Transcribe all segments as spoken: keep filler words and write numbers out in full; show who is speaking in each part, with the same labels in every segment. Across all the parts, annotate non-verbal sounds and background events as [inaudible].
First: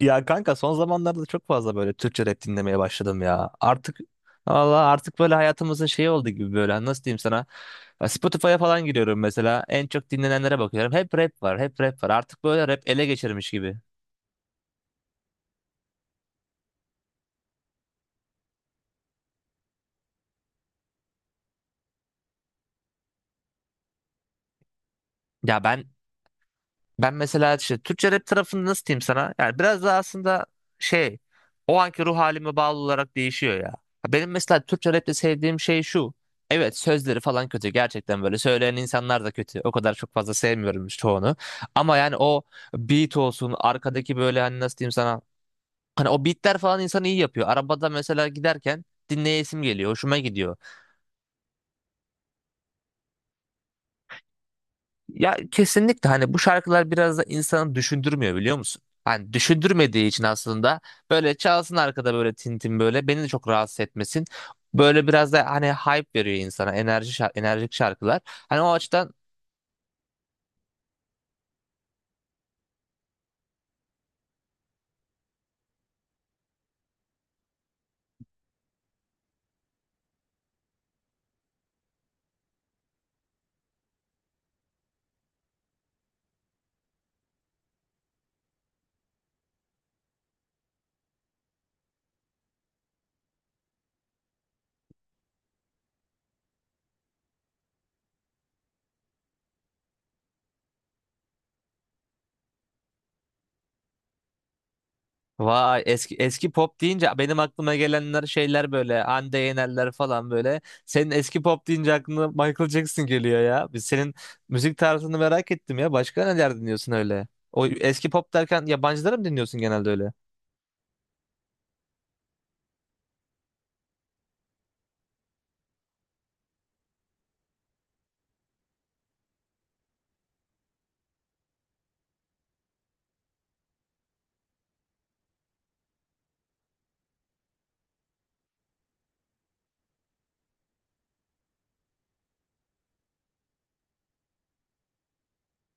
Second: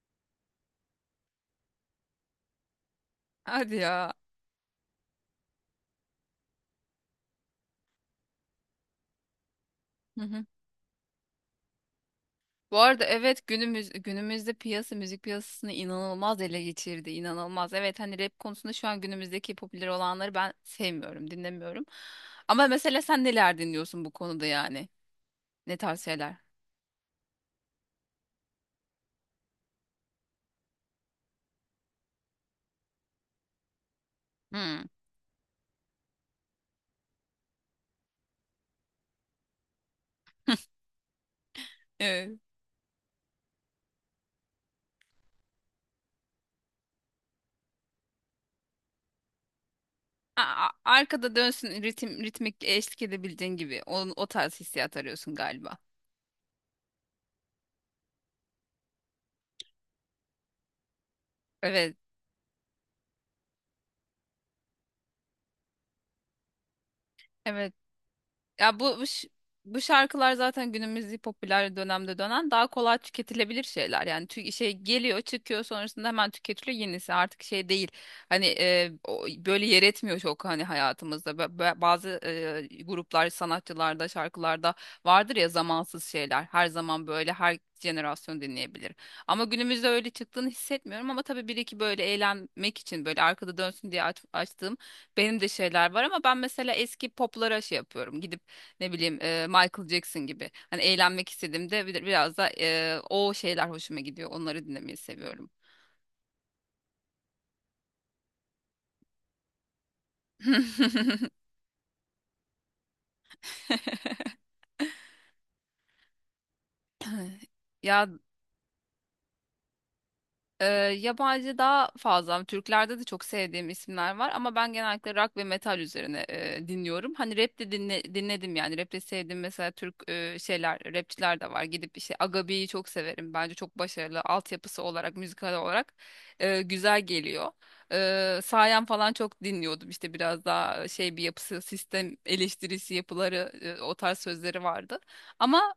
Speaker 1: Ya kanka son zamanlarda çok fazla böyle Türkçe rap dinlemeye başladım ya.
Speaker 2: Hadi
Speaker 1: Artık
Speaker 2: ya.
Speaker 1: valla artık böyle hayatımızın şeyi oldu gibi böyle. Hani nasıl diyeyim sana? Ya Spotify'a falan giriyorum mesela, en çok
Speaker 2: Hı hı.
Speaker 1: dinlenenlere bakıyorum. Hep rap var, hep rap var, artık böyle
Speaker 2: Bu
Speaker 1: rap
Speaker 2: arada
Speaker 1: ele
Speaker 2: evet
Speaker 1: geçirmiş gibi.
Speaker 2: günümüz günümüzde piyasa müzik piyasasını inanılmaz ele geçirdi. İnanılmaz. Evet hani rap konusunda şu an günümüzdeki popüler olanları ben sevmiyorum, dinlemiyorum. Ama mesela sen neler dinliyorsun bu konuda yani?
Speaker 1: Ya
Speaker 2: Ne
Speaker 1: ben
Speaker 2: tarz şeyler?
Speaker 1: Ben mesela işte Türkçe rap tarafını nasıl diyeyim sana? Yani biraz da aslında şey o anki ruh halime bağlı olarak değişiyor ya. Ha, benim mesela
Speaker 2: Hmm.
Speaker 1: Türkçe rapte sevdiğim şey şu. Evet, sözleri falan kötü, gerçekten böyle söyleyen insanlar da kötü. O kadar çok fazla sevmiyorum işte çoğunu. Ama yani
Speaker 2: Evet.
Speaker 1: o beat olsun arkadaki, böyle hani nasıl diyeyim sana. Hani o beatler falan insanı iyi yapıyor. Arabada mesela giderken dinleyesim geliyor, hoşuma
Speaker 2: A-
Speaker 1: gidiyor.
Speaker 2: a- Arkada dönsün ritim ritmik eşlik edebildiğin gibi. Onun o tarz hissiyat arıyorsun
Speaker 1: Ya
Speaker 2: galiba.
Speaker 1: kesinlikle, hani bu şarkılar biraz da insanı düşündürmüyor, biliyor musun? Hani düşündürmediği için aslında böyle çalsın
Speaker 2: Evet.
Speaker 1: arkada, böyle tintin, böyle beni de çok rahatsız etmesin. Böyle biraz da hani hype veriyor insana, enerji şar- enerjik
Speaker 2: Evet.
Speaker 1: şarkılar. Hani o
Speaker 2: Ya bu bu
Speaker 1: açıdan
Speaker 2: ş- bu şarkılar zaten günümüz popüler dönemde dönen daha kolay tüketilebilir şeyler. Yani tü- şey geliyor, çıkıyor sonrasında hemen tüketiliyor yenisi. Artık şey değil. Hani e, o- böyle yer etmiyor çok hani hayatımızda. Ba- ba- Bazı e, gruplar, sanatçılarda, şarkılarda vardır ya zamansız şeyler. Her zaman böyle her jenerasyon dinleyebilir. Ama günümüzde öyle çıktığını hissetmiyorum, ama tabii bir iki böyle eğlenmek için böyle arkada dönsün diye aç- açtığım benim de şeyler var. Ama ben mesela eski poplara şey yapıyorum, gidip ne bileyim e, Michael Jackson gibi. Hani eğlenmek istediğimde bir- biraz da e, o şeyler hoşuma gidiyor. Onları dinlemeyi seviyorum.
Speaker 1: vay, eski eski pop deyince benim aklıma gelenler şeyler böyle Hande Yenerler falan böyle. Senin
Speaker 2: [laughs]
Speaker 1: eski pop deyince aklına Michael Jackson geliyor ya. Biz senin müzik tarzını merak ettim ya. Başka neler dinliyorsun öyle? O
Speaker 2: Ya,
Speaker 1: eski pop derken yabancıları mı dinliyorsun genelde öyle?
Speaker 2: Ee, yabancı daha fazla. Türklerde de çok sevdiğim isimler var, ama ben genellikle rock ve metal üzerine e, dinliyorum. Hani rap de dinle- dinledim yani. Rap de sevdiğim mesela Türk e, şeyler, rapçiler de var. Gidip işte Agabi'yi çok severim. Bence çok başarılı. Altyapısı olarak, müzikal olarak e, güzel geliyor. E, Sayan falan çok dinliyordum. İşte biraz daha şey bir yapısı, sistem eleştirisi yapıları, e, o tarz sözleri vardı. Ama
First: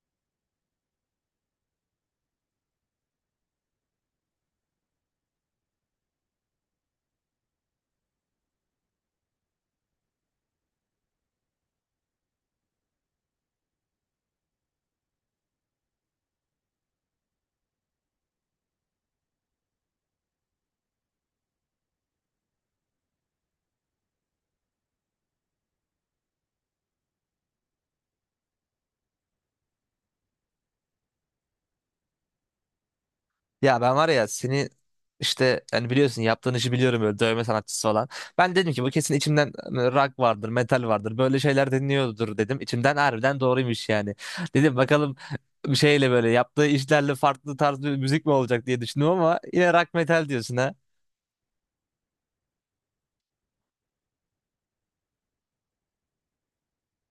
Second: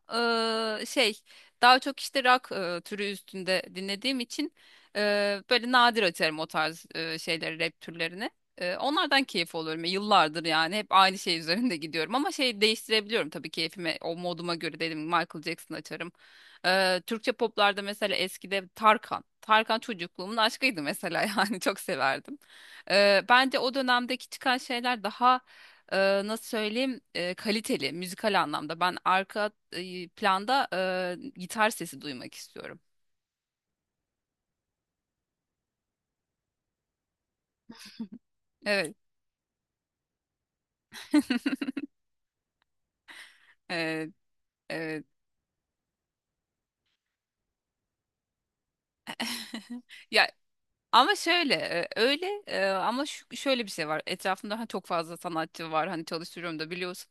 Speaker 2: e, şey daha çok işte rock e, türü üstünde dinlediğim için Eee, böyle nadir açarım o tarz eee, şeyleri, rap türlerini. Eee, onlardan keyif alıyorum. Yıllardır yani hep aynı şey [laughs] üzerinde gidiyorum. Ama şey değiştirebiliyorum tabii keyfime, o moduma göre dedim. Michael Jackson açarım. Eee, Türkçe poplarda mesela eskide Tarkan. Tarkan çocukluğumun aşkıydı mesela [laughs] yani çok severdim. Eee, bence o dönemdeki çıkan şeyler daha eee, nasıl söyleyeyim eee, kaliteli müzikal anlamda. Ben arka eee, planda eee, gitar sesi duymak istiyorum.
Speaker 1: Ya ben var ya seni, işte hani biliyorsun yaptığın işi biliyorum, böyle dövme sanatçısı olan. Ben dedim ki bu
Speaker 2: Evet.
Speaker 1: kesin içimden, hani rock vardır, metal vardır. Böyle şeyler dinliyordur dedim. İçimden harbiden doğruymuş
Speaker 2: Evet.
Speaker 1: yani. Dedim
Speaker 2: Evet.
Speaker 1: bakalım bir şeyle, böyle yaptığı işlerle farklı tarz bir müzik mi olacak diye düşündüm, ama yine
Speaker 2: [laughs]
Speaker 1: rock
Speaker 2: Ya,
Speaker 1: metal diyorsun ha.
Speaker 2: ama şöyle e, öyle e, ama şu, şöyle bir şey var. Etrafımda hani çok fazla sanatçı var. Hani çalıştırıyorum da biliyorsun.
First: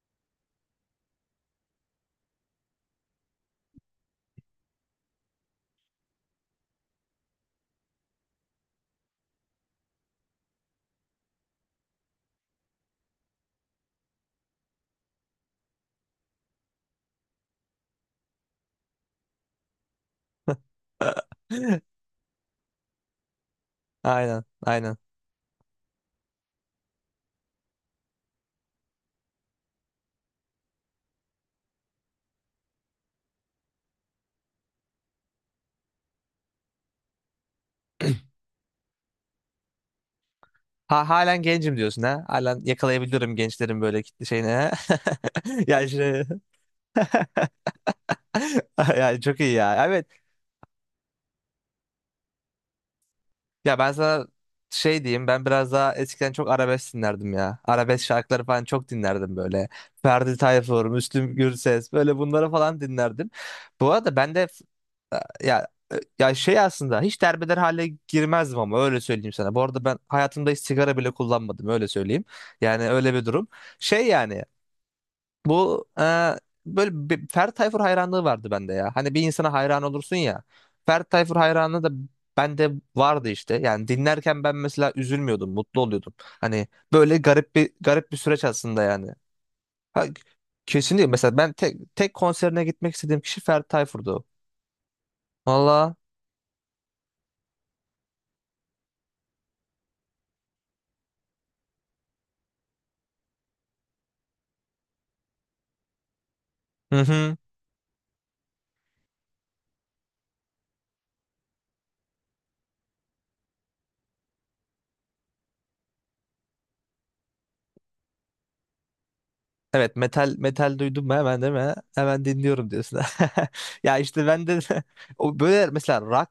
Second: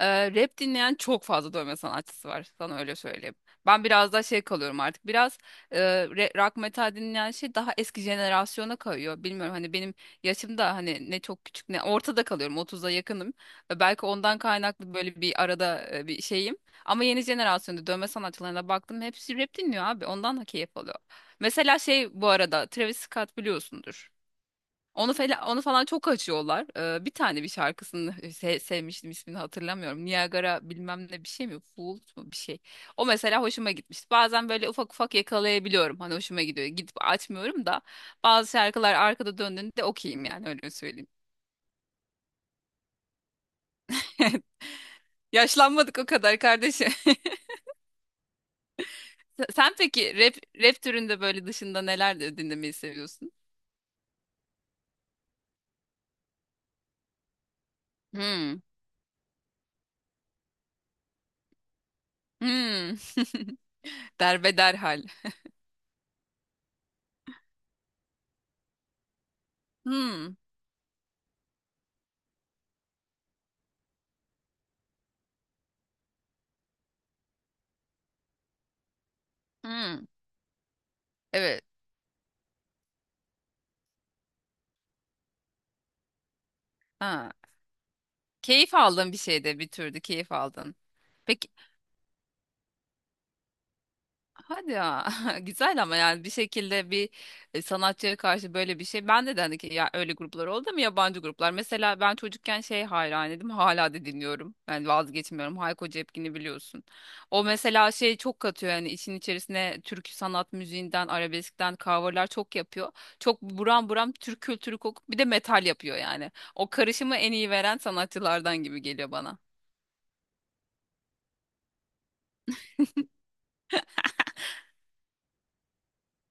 Speaker 2: E, rap dinleyen çok fazla dövme sanatçısı var. Sana öyle söyleyeyim. Ben biraz daha şey kalıyorum artık. Biraz e, re- rock metal dinleyen şey daha eski jenerasyona kayıyor. Bilmiyorum, hani benim yaşımda hani ne çok küçük ne ortada kalıyorum. otuza yakınım. E, belki ondan kaynaklı böyle bir arada e, bir şeyim. Ama yeni jenerasyonda dövme sanatçılarına baktım, hepsi rap dinliyor abi. Ondan da keyif alıyorum.
Speaker 1: [laughs]
Speaker 2: Mesela şey bu arada Travis Scott biliyorsundur.
Speaker 1: Aynen, aynen.
Speaker 2: Onu falan, onu falan çok açıyorlar. Ee, bir tane bir şarkısını [laughs] se- sevmiştim, ismini hatırlamıyorum. Niagara bilmem ne bir şey mi? Fool mu bir şey. O mesela hoşuma gitmişti. Bazen böyle ufak ufak yakalayabiliyorum. Hani hoşuma gidiyor. Gidip açmıyorum da bazı şarkılar arkada döndüğünde okeyim, yani öyle söyleyeyim.
Speaker 1: Ha, halen gencim diyorsun ha. Halen yakalayabiliyorum gençlerin böyle kitle
Speaker 2: [laughs]
Speaker 1: şeyini ha. [laughs] Ya
Speaker 2: Yaşlanmadık o
Speaker 1: işte.
Speaker 2: kadar kardeşim. [laughs]
Speaker 1: [laughs] [laughs] Yani çok iyi
Speaker 2: Sen
Speaker 1: ya. Evet.
Speaker 2: peki rap, rap türünde böyle dışında neler de dinlemeyi seviyorsun?
Speaker 1: Ya ben sana şey diyeyim, ben biraz daha eskiden çok arabesk dinlerdim ya. Arabesk şarkıları
Speaker 2: Hmm.
Speaker 1: falan çok dinlerdim böyle. Ferdi Tayfur, Müslüm Gürses, böyle bunları falan
Speaker 2: Hmm. [laughs]
Speaker 1: dinlerdim. Bu arada ben de
Speaker 2: Derbeder hal.
Speaker 1: ya, e, ya şey aslında hiç derbeder hale girmezdim ama öyle söyleyeyim sana. Bu arada ben
Speaker 2: Hmm.
Speaker 1: hayatımda hiç sigara bile kullanmadım, öyle söyleyeyim. Yani öyle bir durum. Şey yani bu e, böyle bir Ferdi Tayfur hayranlığı vardı bende ya. Hani bir insana hayran
Speaker 2: Hmm,
Speaker 1: olursun ya. Ferdi Tayfur
Speaker 2: evet.
Speaker 1: hayranlığı da bende vardı işte. Yani dinlerken ben mesela üzülmüyordum, mutlu oluyordum. Hani böyle
Speaker 2: Ha.
Speaker 1: garip bir garip bir süreç
Speaker 2: Keyif
Speaker 1: aslında
Speaker 2: aldın
Speaker 1: yani.
Speaker 2: bir şeyde, bir türlü
Speaker 1: Ha,
Speaker 2: keyif aldın.
Speaker 1: kesinlikle mesela
Speaker 2: Peki,
Speaker 1: ben tek tek konserine gitmek istediğim kişi Ferdi Tayfur'du.
Speaker 2: hadi ya, [laughs] güzel,
Speaker 1: Valla.
Speaker 2: ama yani bir şekilde bir e, sanatçıya karşı böyle bir şey. Ben de hani ki, ya öyle gruplar oldu mu, yabancı gruplar. Mesela ben çocukken şey hayranıydım, hala da dinliyorum. Yani vazgeçmiyorum, Hayko Cepkin'i biliyorsun.
Speaker 1: Hı hı.
Speaker 2: O mesela şey çok katıyor yani işin içerisine, türkü sanat müziğinden arabeskten coverlar çok yapıyor. Çok buram buram Türk kültürü kokup bir de metal yapıyor yani. O karışımı en iyi veren sanatçılardan gibi geliyor bana.
Speaker 1: Evet, metal metal duydum mu hemen, değil mi? Hemen dinliyorum diyorsun. [laughs] Ya işte ben de [laughs] o böyle mesela rock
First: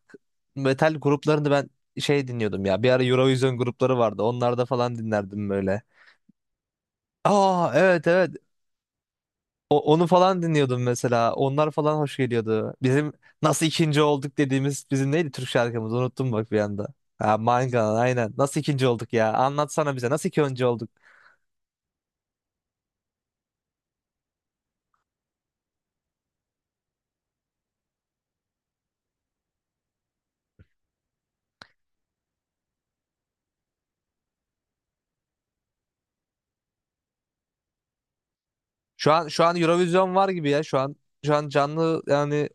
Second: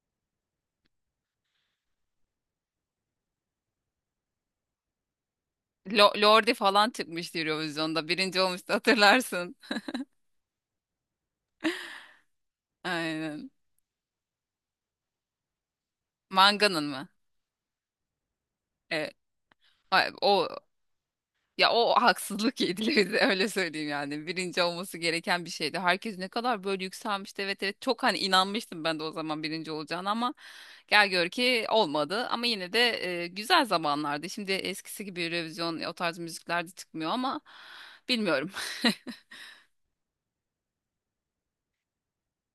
Speaker 1: metal gruplarını ben şey dinliyordum ya. Bir ara Eurovision grupları vardı. Onlarda falan dinlerdim böyle.
Speaker 2: Lo- Lordi falan çıkmıştı
Speaker 1: Aa, evet
Speaker 2: Eurovision'da.
Speaker 1: evet.
Speaker 2: Birinci olmuştu, hatırlarsın.
Speaker 1: O- onu falan dinliyordum mesela. Onlar falan hoş geliyordu. Bizim
Speaker 2: Aynen.
Speaker 1: nasıl ikinci olduk dediğimiz bizim neydi Türk şarkımız? Unuttum bak bir
Speaker 2: Manga'nın
Speaker 1: anda.
Speaker 2: mı?
Speaker 1: Ha, Mangan aynen. Nasıl ikinci olduk
Speaker 2: Evet.
Speaker 1: ya? Anlatsana bize,
Speaker 2: Ay,
Speaker 1: nasıl
Speaker 2: o,
Speaker 1: ikinci olduk?
Speaker 2: ya o haksızlık yediler [laughs] bize, öyle söyleyeyim yani. Birinci olması gereken bir şeydi. Herkes ne kadar böyle yükselmişti. Evet evet, çok hani inanmıştım ben de o zaman birinci olacağını, ama gel gör ki olmadı. Ama yine de e, güzel zamanlardı. Şimdi eskisi gibi Eurovision o tarz müzikler de çıkmıyor ama bilmiyorum. [laughs]
Speaker 1: Şu an şu an Eurovision var gibi ya. Şu an şu an canlı yani,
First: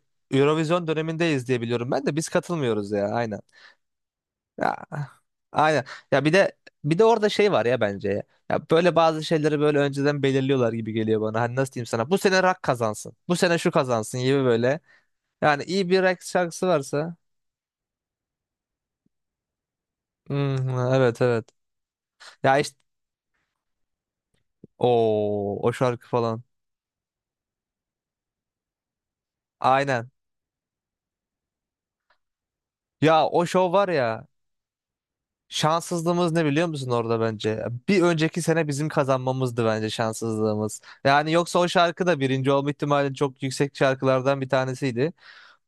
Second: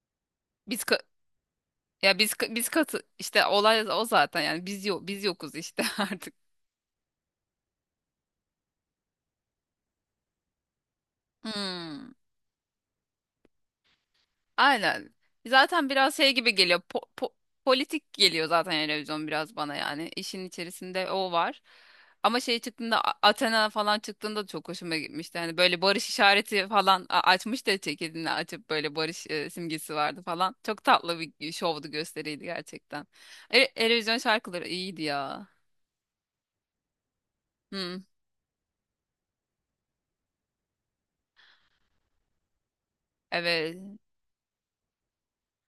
Speaker 2: Biz
Speaker 1: Eurovision
Speaker 2: ka-
Speaker 1: dönemindeyiz diye biliyorum. Ben de
Speaker 2: Ya
Speaker 1: biz
Speaker 2: biz ka- biz
Speaker 1: katılmıyoruz
Speaker 2: katı
Speaker 1: ya, aynen.
Speaker 2: işte, olay o zaten yani,
Speaker 1: Ya
Speaker 2: biz yok, biz yokuz işte
Speaker 1: aynen.
Speaker 2: [laughs]
Speaker 1: Ya bir
Speaker 2: artık.
Speaker 1: de bir de orada şey var ya bence ya. Ya böyle bazı şeyleri böyle önceden belirliyorlar gibi geliyor bana. Hani nasıl diyeyim sana?
Speaker 2: Hmm,
Speaker 1: Bu sene rock kazansın. Bu sene şu kazansın gibi böyle.
Speaker 2: aynen.
Speaker 1: Yani
Speaker 2: Zaten
Speaker 1: iyi bir
Speaker 2: biraz
Speaker 1: rock
Speaker 2: şey gibi
Speaker 1: şarkısı
Speaker 2: geliyor, po-
Speaker 1: varsa.
Speaker 2: po- politik geliyor zaten televizyon biraz bana yani. İşin
Speaker 1: Hmm,
Speaker 2: içerisinde
Speaker 1: evet
Speaker 2: o
Speaker 1: evet.
Speaker 2: var. Ama
Speaker 1: Ya
Speaker 2: şey
Speaker 1: işte
Speaker 2: çıktığında A- Athena falan çıktığında da çok hoşuma gitmişti.
Speaker 1: o
Speaker 2: Hani
Speaker 1: o
Speaker 2: böyle
Speaker 1: şarkı
Speaker 2: barış
Speaker 1: falan.
Speaker 2: işareti falan a- açmış da, ceketini açıp böyle barış e, simgesi
Speaker 1: Aynen.
Speaker 2: vardı falan. Çok tatlı bir şovdu, gösteriydi gerçekten.
Speaker 1: Ya o
Speaker 2: E,
Speaker 1: şov var
Speaker 2: Eurovision
Speaker 1: ya.
Speaker 2: şarkıları iyiydi ya.
Speaker 1: Şanssızlığımız ne biliyor musun orada bence?
Speaker 2: Hmm,
Speaker 1: Bir önceki sene bizim kazanmamızdı bence şanssızlığımız. Yani yoksa o şarkı da birinci olma ihtimali çok yüksek
Speaker 2: evet,
Speaker 1: şarkılardan bir tanesiydi.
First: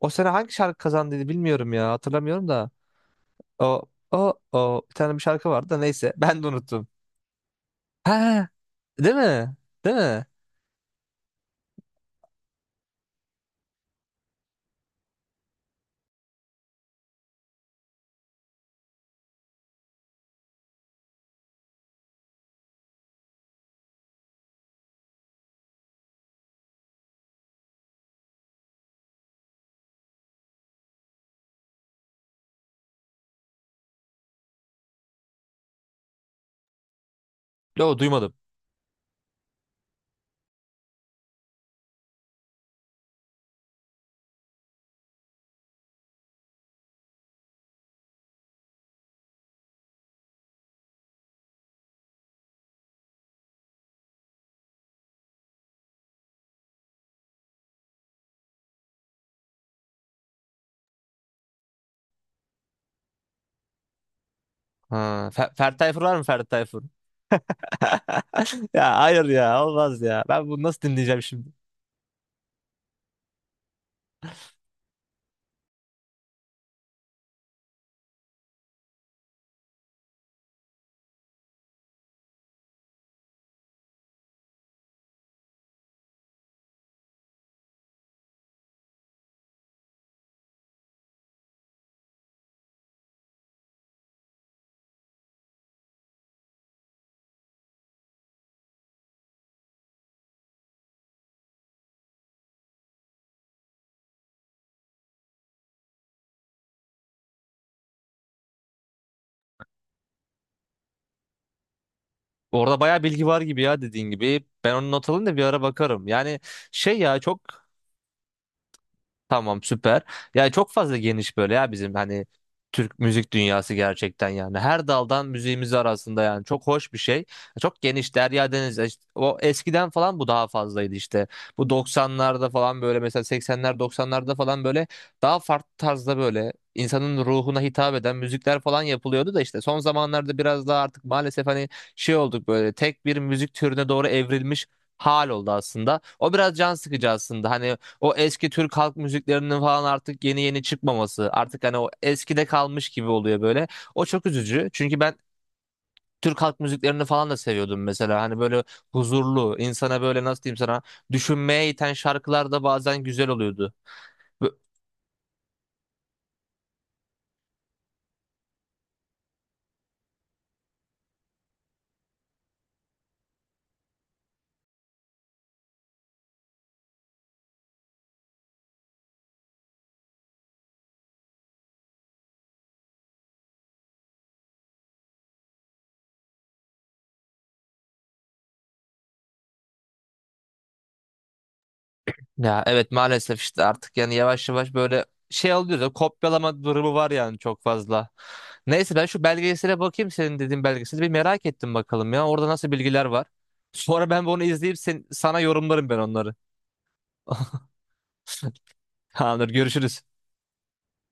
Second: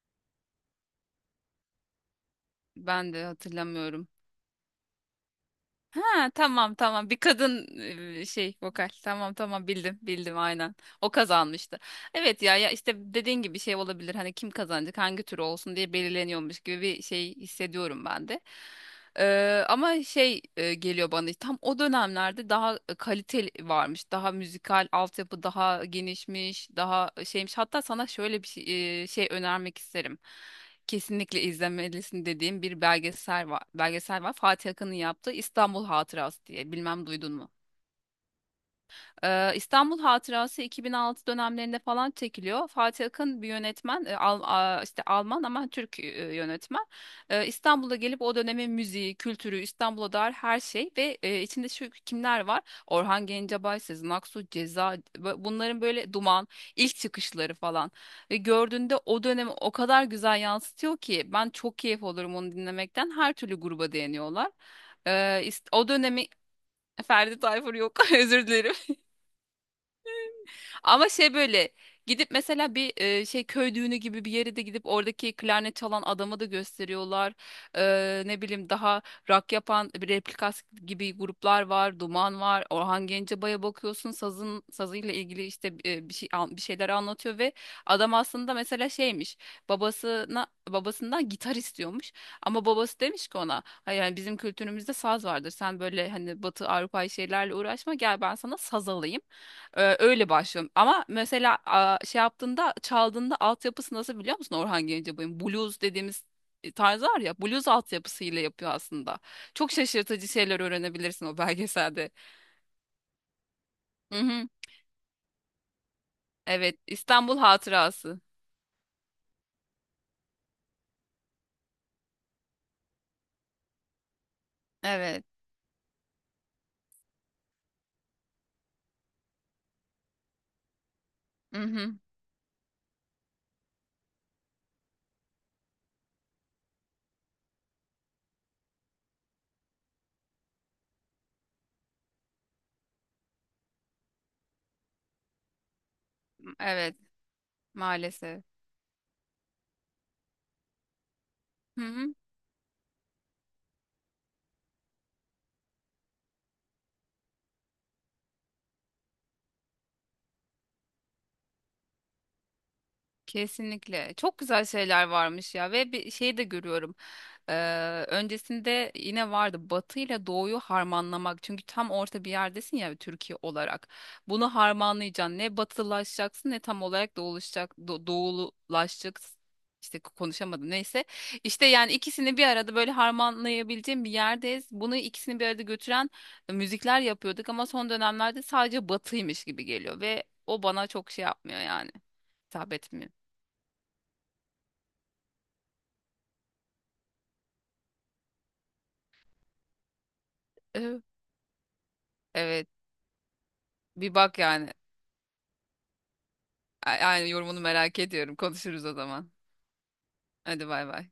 Speaker 1: O sene hangi şarkı kazandıydı bilmiyorum ya, hatırlamıyorum da.
Speaker 2: ben de
Speaker 1: O
Speaker 2: hatırlamıyorum.
Speaker 1: o o bir tane bir şarkı vardı da, neyse, [laughs]
Speaker 2: Ha
Speaker 1: ben de
Speaker 2: tamam
Speaker 1: unuttum.
Speaker 2: tamam, bir kadın e,
Speaker 1: Ha,
Speaker 2: şey vokal,
Speaker 1: değil
Speaker 2: tamam
Speaker 1: mi?
Speaker 2: tamam,
Speaker 1: Değil
Speaker 2: bildim
Speaker 1: mi?
Speaker 2: bildim, aynen o kazanmıştı. Evet ya, ya işte dediğin gibi şey olabilir, hani kim kazanacak hangi tür olsun diye belirleniyormuş gibi bir şey hissediyorum ben de. Eee, ama şey e, geliyor bana işte, tam o dönemlerde daha kaliteli varmış. Daha müzikal altyapı daha genişmiş, daha şeymiş. Hatta sana şöyle bir şey, e, şey önermek isterim. Kesinlikle izlemelisin dediğim bir belgesel var. Belgesel var. Fatih Akın'ın yaptığı İstanbul Hatırası diye. Bilmem duydun mu?
Speaker 1: Yo, duymadım.
Speaker 2: Ee, İstanbul Hatırası iki bin altı dönemlerinde falan çekiliyor. Fatih Akın bir yönetmen, e, Al- a- işte Alman ama Türk e, yönetmen. Ee, İstanbul'a gelip o dönemin müziği, kültürü, İstanbul'a dair her şey ve e, içinde şu kimler var? Orhan Gencebay, Sezen Aksu, Ceza, bu- bunların böyle, Duman, ilk çıkışları falan. Ve gördüğünde o dönemi o kadar güzel yansıtıyor ki ben çok keyif olurum onu dinlemekten. Her türlü gruba değiniyorlar.
Speaker 1: Ha,
Speaker 2: Ee,
Speaker 1: Fer
Speaker 2: ist-
Speaker 1: Ferdi
Speaker 2: o
Speaker 1: Tayfur var mı,
Speaker 2: dönemi
Speaker 1: Ferdi Tayfur?
Speaker 2: Ferdi Tayfur yok, [laughs] özür
Speaker 1: [laughs]
Speaker 2: dilerim.
Speaker 1: Ya hayır ya, olmaz ya. Ben bunu nasıl
Speaker 2: Ama
Speaker 1: dinleyeceğim
Speaker 2: şey
Speaker 1: şimdi?
Speaker 2: böyle gidip mesela bir e, şey köy düğünü gibi bir yere de gidip, oradaki klarnet çalan adamı da gösteriyorlar. Eee, ne bileyim, daha rock yapan bir replikas gibi gruplar var, Duman var. Orhan Gencebay'a bakıyorsun, sazın sazıyla ilgili işte e, bir şey an- bir şeyler anlatıyor ve adam aslında mesela şeymiş. Babasına babasından gitar istiyormuş ama babası demiş ki ona, "Hayır, yani bizim kültürümüzde saz vardır. Sen böyle hani Batı Avrupa şeylerle uğraşma. Gel ben sana saz alayım. Ee, öyle başlıyorum. Ama mesela a, şey yaptığında çaldığında altyapısı nasıl, biliyor musun Orhan Gencebay'ın? Blues dediğimiz e, tarz var ya, blues altyapısıyla yapıyor aslında. Çok şaşırtıcı şeyler öğrenebilirsin o [laughs] belgeselde.
Speaker 1: Orada bayağı bilgi var gibi ya, dediğin
Speaker 2: Hı
Speaker 1: gibi.
Speaker 2: hı.
Speaker 1: Ben onu not alayım da bir ara bakarım. Yani
Speaker 2: Evet,
Speaker 1: şey ya
Speaker 2: İstanbul
Speaker 1: çok
Speaker 2: Hatırası.
Speaker 1: Tamam, süper. Yani çok fazla geniş böyle ya bizim hani Türk müzik dünyası gerçekten yani. Her
Speaker 2: Evet.
Speaker 1: daldan müziğimiz arasında, yani çok hoş bir şey. Çok geniş derya deniz. e, İşte o eskiden falan bu daha fazlaydı işte.
Speaker 2: Hı
Speaker 1: Bu
Speaker 2: hı.
Speaker 1: doksanlarda falan, böyle mesela seksenler doksanlarda falan, böyle daha farklı tarzda, böyle insanın ruhuna hitap eden müzikler falan yapılıyordu da, işte son zamanlarda biraz daha artık maalesef hani şey olduk, böyle tek bir müzik türüne doğru evrilmiş hal oldu aslında. O biraz can
Speaker 2: Evet,
Speaker 1: sıkıcı aslında. Hani o
Speaker 2: maalesef.
Speaker 1: eski Türk halk müziklerinin falan artık yeni yeni çıkmaması. Artık hani
Speaker 2: Hı
Speaker 1: o
Speaker 2: hı.
Speaker 1: eskide kalmış gibi oluyor böyle. O çok üzücü. Çünkü ben Türk halk müziklerini falan da seviyordum mesela. Hani böyle huzurlu, insana böyle nasıl diyeyim sana, düşünmeye iten şarkılar da bazen güzel oluyordu.
Speaker 2: Kesinlikle. Çok
Speaker 1: Bö-
Speaker 2: güzel şeyler varmış ya, ve bir şey de görüyorum. Ee, öncesinde yine vardı Batı ile Doğu'yu harmanlamak. Çünkü tam orta bir yerdesin ya, Türkiye olarak. Bunu harmanlayacaksın. Ne batılaşacaksın ne tam olarak doğulaşacak, do- doğululaşacaksın. İşte konuşamadım. Neyse. İşte yani ikisini bir arada böyle harmanlayabileceğim bir yerdeyiz. Bunu ikisini bir arada götüren e, müzikler yapıyorduk, ama son dönemlerde sadece batıymış gibi geliyor ve o bana çok şey yapmıyor yani
Speaker 1: Ya
Speaker 2: hitap
Speaker 1: evet,
Speaker 2: etmiyor.
Speaker 1: maalesef, işte artık yani yavaş yavaş böyle şey oluyor ya, kopyalama durumu var yani çok fazla. Neyse, ben şu belgesele bakayım, senin dediğin belgeseli
Speaker 2: Evet.
Speaker 1: bir merak ettim, bakalım ya orada
Speaker 2: Evet.
Speaker 1: nasıl bilgiler var. Sonra
Speaker 2: Bir
Speaker 1: ben
Speaker 2: bak
Speaker 1: bunu
Speaker 2: yani.
Speaker 1: izleyip sen, sana yorumlarım ben onları.
Speaker 2: A- Aynı yorumunu
Speaker 1: [laughs]
Speaker 2: merak ediyorum. Konuşuruz o zaman.
Speaker 1: Tamamdır, görüşürüz.
Speaker 2: Hadi bay bay.